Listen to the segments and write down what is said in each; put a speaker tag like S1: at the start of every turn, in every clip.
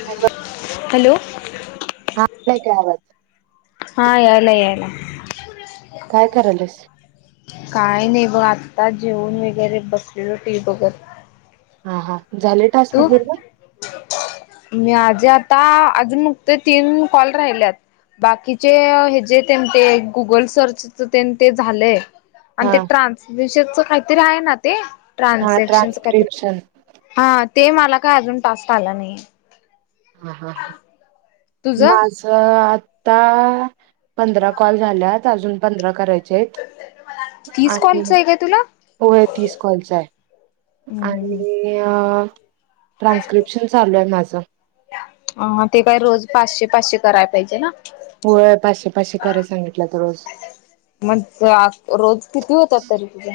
S1: Hello
S2: [inaudible]
S1: नाही काय आवाज
S2: हा यायला यायला
S1: काय करायलास
S2: काय नाही बघ आ आता जेवून वगैरे बसलेलो टी व्ही बघत
S1: हा हा झाले टास्क पूर्ण
S2: माझे आता अजून मगत तीन कॉल राहिल्यात बाकीचे हे जे त्यां ते गुगल सर्च च ते न झालंय
S1: हा
S2: आणि ते ट्रान्समिशनच काहीतरी आहे ना ते
S1: हा
S2: ट्रान्झॅक्शन च कायतर
S1: ट्रान्स्क्रिप्शन
S2: हा ते मला काय अजून टस्क आला नाही
S1: हा ह ह
S2: तुझं
S1: माझ आता पंधरा कॉल झाल्यात अजून पंधरा करायचे आहेत
S2: तीस
S1: आणि
S2: कॉलच आहे का तुला
S1: होय तीस कॉलच हाय आणि अ ट्रान्स्क्रिप्शन चालू आहे माझं
S2: ह ते काय रोज पाचशे पाचशे कराय पाहिजे ना
S1: हो पाशे पाशे कराय सांगितल्यात रोज
S2: मग रोज किती होतात तरी तुझं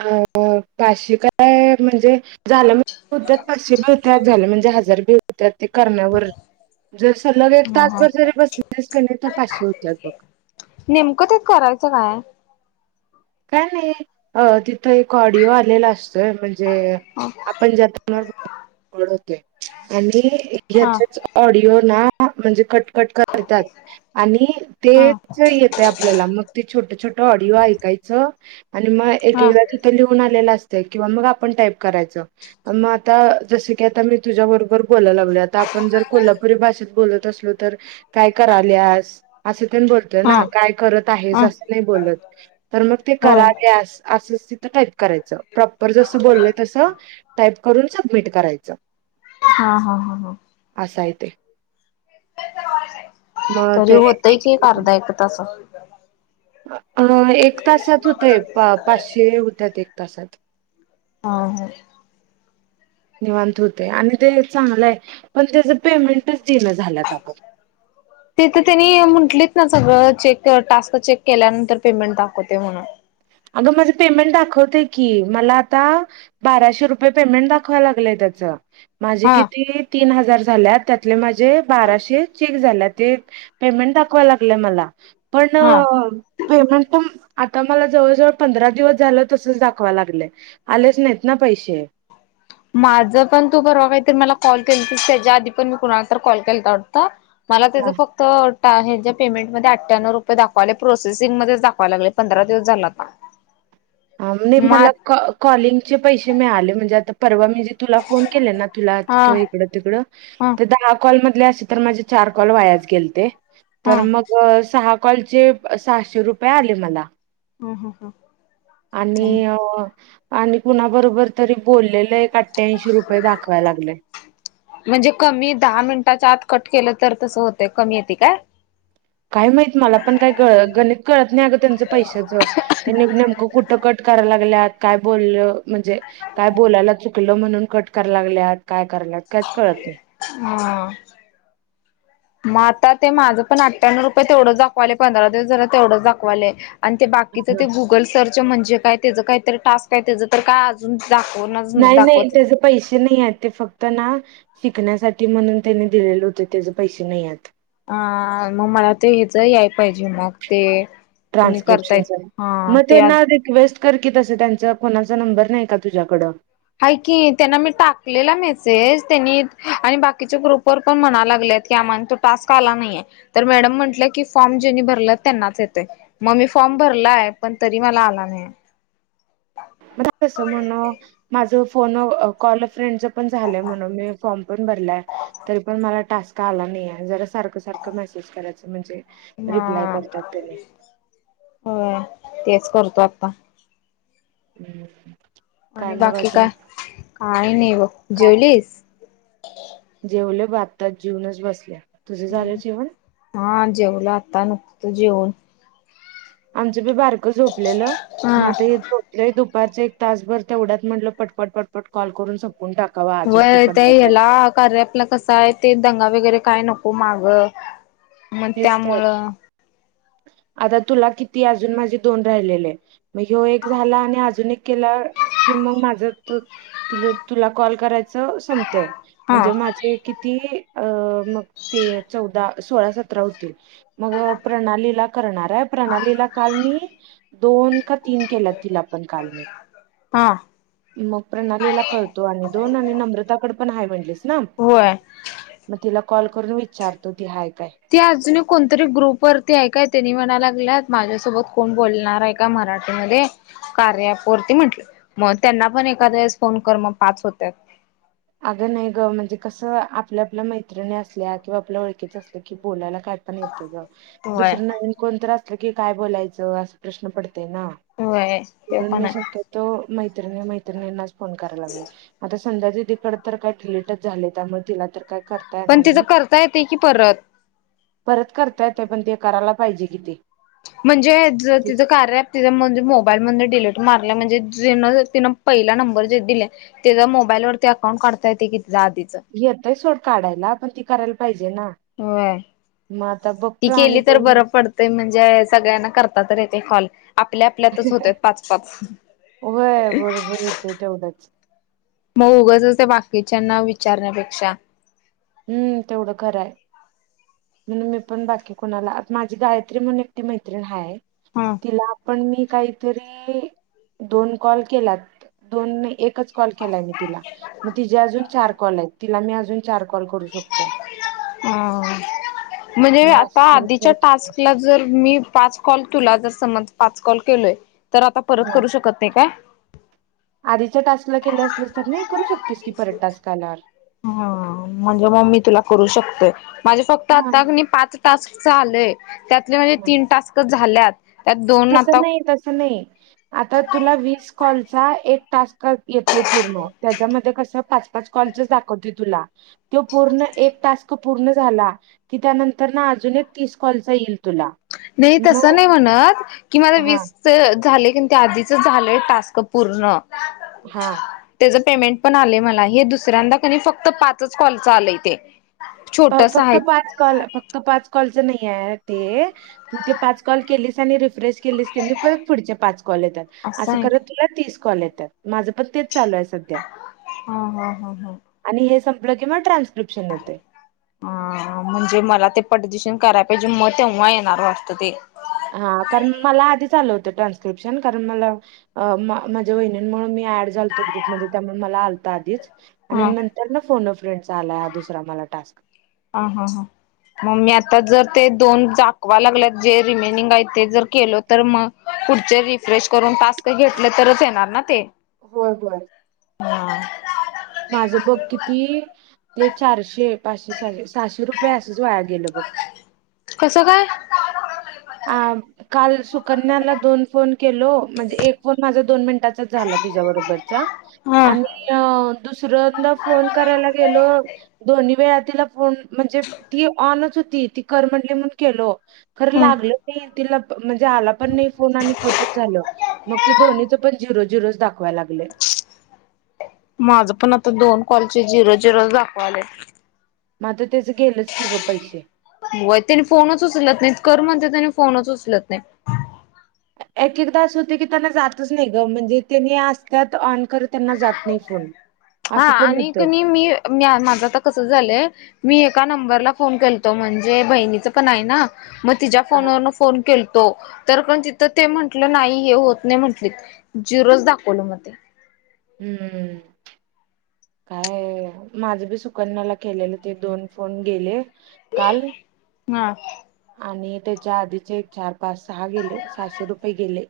S1: अ पाशी काय म्हणजे झालं होत्यात पाचशे बी वत्यात झालं म्हणजे हजार बि होत्यात ते करण्यावर जर सलग एक
S2: ह हा
S1: तासभर जरी बसलेस क नाही तर पाचशे होत्यात बघ
S2: का ते करायचं नाय
S1: काय नाही अ तिथं एक ऑडिओ आलेला असतोय म्हणजे
S2: हा
S1: जे आपण [unintelligible] आणि याच्याच ऑडिओ ना म्हणजे कट कट करतात आणि
S2: हा हा
S1: तेच येते आपल्याला मग ते छोट छोट ऑडिओ ऐकाय आणि मग एक
S2: हा
S1: एकदा तिथं लिहून आलेला अस तय किंवा मग आपन टाईप करायच. मग आता जस की आता मी तुझ्याबरोबर बोला लाग लागलोय आता आपण जर कोल्हापुरी भाषेत बोलत असलो तर काय कराल्यास? असं तेण बोलत ना काय करत आहेस
S2: हा
S1: असं नाही बोलत. तर मग ते
S2: होय
S1: कराल्यास असंच तिथं टाईप करायचं. प्रॉपर जसं बोललय तसं टाईप करून सबमिट करायचं.
S2: हा हा हा हा.
S1: असं आहे ते. मग
S2: तरी
S1: ते
S2: होतय की अर्धा एक तासात.
S1: अ एक तासात होतय पाचशे होत्याात एक तासात.
S2: हा ह.
S1: निवांत हुतंय आणि ते चांगलंय. पण त्याच पेमेंटच देईना झाल्यात अगं.
S2: तीथ त्यांनी म्हटलीत. ना सगळं चेक टास्क चेक केल्यानंतर पेमेंट दाखवते म्हणून.
S1: अगं माझं पेमेंट दाखवते की. मला आता बाराशे रुपये पेमेंट दाखवाय लागलंय त्याच. माझे
S2: हा
S1: किती तीन हजार झाल्यात त्यात तलं माझे बाराशे चेक झाल्यात, ते पेमेंट दाखवालागलय मला. पण
S2: हा
S1: पेमेंट पण आता मला जवळजवळ पंधरा दिवस झालं तसच दाखवा लागलं, आलेच नाहीत ना पैसे
S2: माझ पण तू परवा काहीतरी मला कॉल केल की स त्याच्या आधी पण मी कुणाला तर कॉल केला वाटत मला त्याच फक्त पेमेंट मध्ये अठ्ठ्याण्णव रुपये दाखवावले प्रोसेसिंग मध्येच दाखवायला लागले पंधरा दिवस झाला आता म
S1: मला कॉ कॉलिंगचे पैसे मिळाले म्हणजे आता परवा त्यांनी तुला फोन केलं ना तुला
S2: हा
S1: किंवा हिकडं तिकड,
S2: हा
S1: ते दहा कॉल तशे तर माझे चार कॉल वयाचा गेलते.
S2: हा
S1: तर मग अ सहा कॉलचे सहाशे रुपये आले मला.
S2: [unintelligible] [inaudible]
S1: आणि आणि कुणाबरोबर तरी बोललेलं अठ्ठ्याऐंशी रुपये दाखवाय लागले
S2: म्हणजे कमी दहा मिनटाच्या आत कट केलं तर तसं होतं कमी येतय काय?
S1: काय माहित मला पण काय ग गणित कळत नाही अगं त्यांचं पैशाचं त्यांनी नेमकं कुठं कट करायला लागल्यात काय बोलल म्हणजे काय बोलायला चुकलं म्हणून कट करा लागल्यात काय? करायला काहीच कळत नाही.
S2: हा.
S1: [inaudible]
S2: मग आता ते माझं पण अठ्ठ्याण्ण रुपये तेवढं दाखवावले पंधरा दिवस झाला तेवढंच दाखवाले आणि ते बाकीचं ते
S1: हा
S2: गुगल सर्च म्हणजे काय त्याचं काही तर टास्क आहे त्याचं तर काय अजून दाखवणाच
S1: नाही नाही
S2: दाखवत
S1: त्याचे पैसे नाही आहेत ते फक्त ना शिकण्यासाठी म्हणून त्यांनी दिलेले होते त्याचे पैसे नाइयेत आहेत.
S2: अ मग [unintelligible] याय पाहिजे मग ते तुम्ही करतायत
S1: ट्रानस्क्रिप्शन
S2: हा
S1: मग
S2: ते
S1: त्यांना
S2: आज
S1: रिक्वेस्ट कर की तसं त्यांचा कोणाचा नंबर नाही का तुझ्याकडं?
S2: हाय की, त्यांना मी टाकलेला मेसेज त्यांनी आणि बाकीच्या ग्रुपवर पण म्हणा लागलेय आम्हाला तो टास्क आला नाही, तर त्या मॅडम म्हणल्या की फ्रॉम ज्यांनी भरला त्यांनाच येतोय. फॉर्म भरलाय पण तरी मला आला नाही.
S1: [unintelligible] तस म्हण, माझ फोन कॉल फ्रेंड पण झालं म्हण मी फॉर्म पण भरलाय तरी, पण मला टास्क आला नाही हाय सारखं सारखं मेसेज करायच म्हणजे रिप्लाय
S2: हा
S1: करतात त्यांनी
S2: होय तेच करतो आता.
S1: [unintelligible] [inaudible]
S2: आणि
S1: मग
S2: बाकी काय?
S1: अजून
S2: काही नाही बघ
S1: काय
S2: जेवलीस?
S1: जेवले बघ आता जेवूनच बसल्या तुझ झाले जेवण?
S2: जेवलं आता नुकतं जेवण.
S1: आमचं बी बारक झोपलेलं, मग
S2: हा
S1: आता हे झोपलं दुप एक तासभर त्या तेवढ्यात म्हटलं पटपट पटपट कॉल करून टाकावा आजच
S2: व्हय ते
S1: पंधरा कॉल
S2: याला कार्य आपला कसं आहे ते दंगा वगैरे काय नको माग, मग
S1: तेच तर
S2: त्यामुळं
S1: आता तुला किती अजून माझे दोन राहिलेले मग ह्यो एक झाला आणि अजून एक केला की मग माझं तोच तु तुला कॉल करायचं संपतय
S2: हा
S1: म्हणजे माझे किती अ मग ते चौदा सोळा सतरा होतील. मग प्रणालीला करणार आहे प्रणालीला काल मी दोन तीन केल्यातील आपण काल मी.
S2: हा
S1: मग प्रणालीला करतो आणि दोन आणि नम्रताकड पण आहे म्हणलीस ना?
S2: होय.
S1: मग तिला कॉल करून विचारतो ती हाय? काय
S2: त्या आजुन कोणतरी ग्रुप वरती आहे काय, तेनी म्हणा लागल्यात माझ्यासोबत कोण बोलणार आहे का मराठीमध्ये कार्या अँप वरती म्हंटलं, मग त्यांना पण एखाद्या वेळेस फोन कर मग पाच होत्यात
S1: अगं नाही ग म्हणजे कसं आपल्या आपल्या मैत्रिणी असल्या किंवा आपल्या ओळखीच्या असल्या कि बोलायला काय पण येतय ग.
S2: होय.
S1: दुसर नवीन कोणतरी असलं की काय बोलायचं अस प्रश्न पड तय ना.
S2: होय ते
S1: म्हणून
S2: पण
S1: मी
S2: आहे
S1: शक्यतो मैत्रिणी मैत्रिणींनाच फोन करायला लागलोय. आता संध्या दीदी कड काय डीलीटच झाले. त्यामुळे तिला तर काय करता
S2: पण
S1: येणार
S2: तिचं
S1: नाही
S2: करता येतंय की परत.
S1: परत करता येतोय पण ते करायला पाहिजे कि ती.
S2: म्हणजे ज तिथं कार्या ॲप तिच्या म्हणजे मोबाईल मधन डिलीट मारलंय म्हणजे जिन तिनं पहिला नंबर जे दिले, तेज मोबाईलवर ते अकाउंट काढता येतंय की
S1: येतय सोड काढायला पण ती करायला पाहिजे. ना
S2: होय.
S1: मग आता
S2: ती
S1: बघतो आणि
S2: केली तर
S1: कोण
S2: बरं पडतंय सगळ्यांना करता तर येतय कॉल. आपल्या आपल्यातच होतोय पाच पाच.
S1: होय बरोबर होतय तेवढंच
S2: मग उगचच त्या बाकीच्याना विचारण्यापेक्षा
S1: हम्म तेवढं खरं आहे. म्हणून मी पण बाकी कुणाला आता माझी गायत्री म्हणून एकटी मैत्रीण हाय.
S2: हा
S1: तिला आपण मी काहीतरी दोन कॉल केलात, दोन नाही एक एकच कॉल केलाय मी तिला, मग तिजे अजून चार कॉल आहेत तिला मी अजून चार कॉल करू शकतोय.
S2: हम्म. म्हणजे
S1: मग
S2: आता
S1: असं करत
S2: आधीच्या
S1: करत
S2: टास्कला जर, मी पाच कॉल तुला जस समज पाच कॉल केलोय, तर आता परत
S1: हा
S2: करू शकत नाही काय?
S1: आधीच्या टास्कला केले असलेस तर नाही करू शकतेस की परत टास्क आल्यावर
S2: ह म्हणजे बाळ मी तुला करू शकतोय. माझे फक्त
S1: हा
S2: आता कनई पाच टास्क आलय. त्यातले माझे तीन टास्क झाल्यात. त्यात दोन
S1: तस
S2: आता
S1: नाही, तस नाही आता तुला वीस कॉलचा एक टास्क येतोय पूर्ण त्याच्यामध्ये कसं पाच पाच कॉलचेच दाखवतोय तुला. त्यो पूर्ण एक टास्क पूर्ण झाला, की त्यानंतरं अजून एक तीस कॉलचा येईल तुला.
S2: नाही तसं
S1: मग
S2: नाही म्हणत, की माझं
S1: हां,
S2: वीसच झालंय की त्या आधीच झालंय टास्क पूर्ण.
S1: हा.
S2: त्याच पेमेंट पण आलय मला. हे दुसऱ्यांदा का नई फक्त पाच कॉल आलय ते. छोटस
S1: फक्त
S2: आहे
S1: पाच कॉल फक्त पाच कॉल [unintelligible] तू ते पाच कॉल केलेस आणि रिफ्रेश केलीसकनी परत पुढचे पाच कॉल येतात असं
S2: आहे
S1: करत
S2: का
S1: तुला तीस कॉल येतात माझं पण तेच चालू आहे सध्या
S2: हा हा हा हा
S1: आणि हे स [unintelligible] की मग ट्रान्स्क्रिप्शन येते
S2: ह म्हणजे मला ते पटदिशन करायला पाहिजे मग तेव्हा येणार वाटतं ते
S1: हा कारण मला आधीच आलं होतं ट्रान्स्क्रिप्शन कारण मला माझ्या वहिनींमुळे मी ॲड झालतो ग्रुप मध्ये त्यामुळे मला आलंत आधीच आणि
S2: हा हा
S1: नंतर ना फोनफ्रेंड आलाय हा दुसरा मला टास्क
S2: ह हा हा मग मी आता जर ते दोन [unintelligible] लागल्यात जे रिमेनिंग आहे ते जर केलो तर मग पुढचे रिफ्रेश करून टास्क घेतले तरच येणार ना ते
S1: होय होय
S2: हम्
S1: माझं बघ किती ते चारशे पाचशे सहाशे सहाशे रुपये असेच वाया गेले बघ
S2: कसं काय?
S1: काल सुकन्याला दोन फोन केलो म्हणजे एक फोन माझ दोन मिन त्याच्यात झाला तिच्याबरोबरचा
S2: हा
S1: आणि सऱ्यांदा फोन करायला गेलो दोन्ही वेळा तिला फोन म्हणजे ती ऑनच होती. ती कर म्हटली म्हणून केलो खर
S2: हम्म.
S1: लागलंच नाइ तिला प. म्हणजे आला पण नाही फोन आणि कटच झाल मग ते दोन्हीच पण झिरो झिरोच दाखव.
S2: माझ पण आता दोन कॉलचे जिरो जिरोच दाखवायलय.
S1: म [inaudible]
S2: वै तेनी फोनच उचलत नाइत. कर म्हणते त्यानी फोनच उचलत नाहीत.
S1: एक एकदा असं होते की त्यांना जातच नाही ग म्हणजे त्यांनी असत्यात ऑन खर त्यांना जात नाही फोन.
S2: हा
S1: असं पण
S2: आणि
S1: होतंय
S2: कनाय मी माझं आता कस झालंय? मी एका नंबरला फोन केलतो म्हणजे बहिणीच पण आहे ना मग तिच्या्
S1: हा.
S2: फोनवरून फोन केलतो. तो तर पण तिथं ते म्हंटलं नाही हे होत नाही म्हंटलीत जिरोज दाखवलं मग ते.
S1: हम्म काय? माझं बी सुकन्याला केलेलं ते दोन फोन गेले. काल
S2: हा
S1: आणि एक. त्याच्या आधीचे एक चार पास सहा गेले सहाशे रुपये गेले.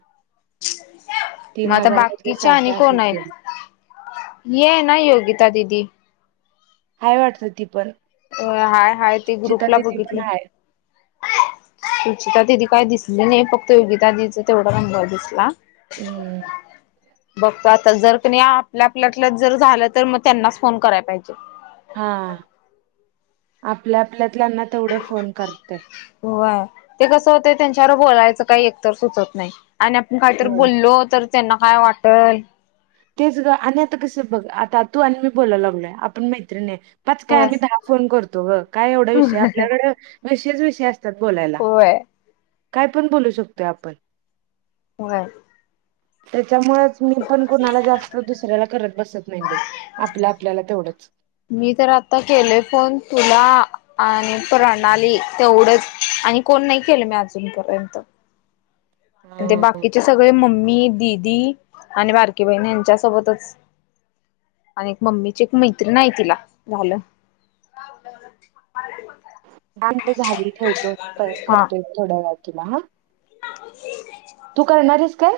S2: मग
S1: तीन
S2: आता
S1: हजार मधले
S2: बाकीच्या
S1: सहाशे
S2: आणि कोण
S1: असेच
S2: हायत?
S1: गेले
S2: ही आय ना योगी. त्या दिदी.
S1: हाय वाटतं ती पण.
S2: वय हाय हाय ते
S1: सुचिता
S2: ग्रुपला
S1: दिदी
S2: बघितल
S1: पण आहे
S2: रुचिता दिदी. काय दिसल नाही फक्त योगीता दिदी च तेवढ रंगवाय दिसला.
S1: हम्म
S2: बघतो आता जर कनाय आपल्या आपल्यात जर झालं तर मग त्यांनाच फोन कराय पाहिजे.
S1: हा आपल्या आपल्यात ल्याना तेवढं फोन करतय.
S2: होय ते कसं होतय त्यांच्यावर बोलायचं काय एकतर सुचत नाही आणि आपण कायतर
S1: होय
S2: बोल्लो तर. त्यांना काय वाटल?
S1: तेच ग आणि आता कस बघ आता तू आणि मी बोलाय लागलोय आपण मैत्रिणीआय. पाच काय
S2: होय.
S1: आम्ही दहा फोन करतो ग काय एवढा विषय आपल्याकड तसेच विषय असता. असतात बोलायला
S2: होय.
S1: काय पण बोलू शकतोय आपण.
S2: होय.
S1: त्यामुळच मी पण कुणाला जास्त दुसऱ्याला करत बसत नाइ बाई आपल आपल्याला तेवढंच.
S2: आत्ता केलोय फोन. तुला आणि प्रणाली तेवढंच आणि कोण नाही केलं मी अजून पर्यंत.
S1: दहा
S2: ते बाकीचे सगळे मम्मी. दीदी आणि बारकी बहिण यांच्या सोबतच. आणि एक मम्मीची एक मैत्रीण हाय तिला झालं. [inaudible]
S1: काम तर झाली ठेवतो परत करतोय थोड्या वेळात तुला हा.
S2: ह
S1: तू करणार एस काय?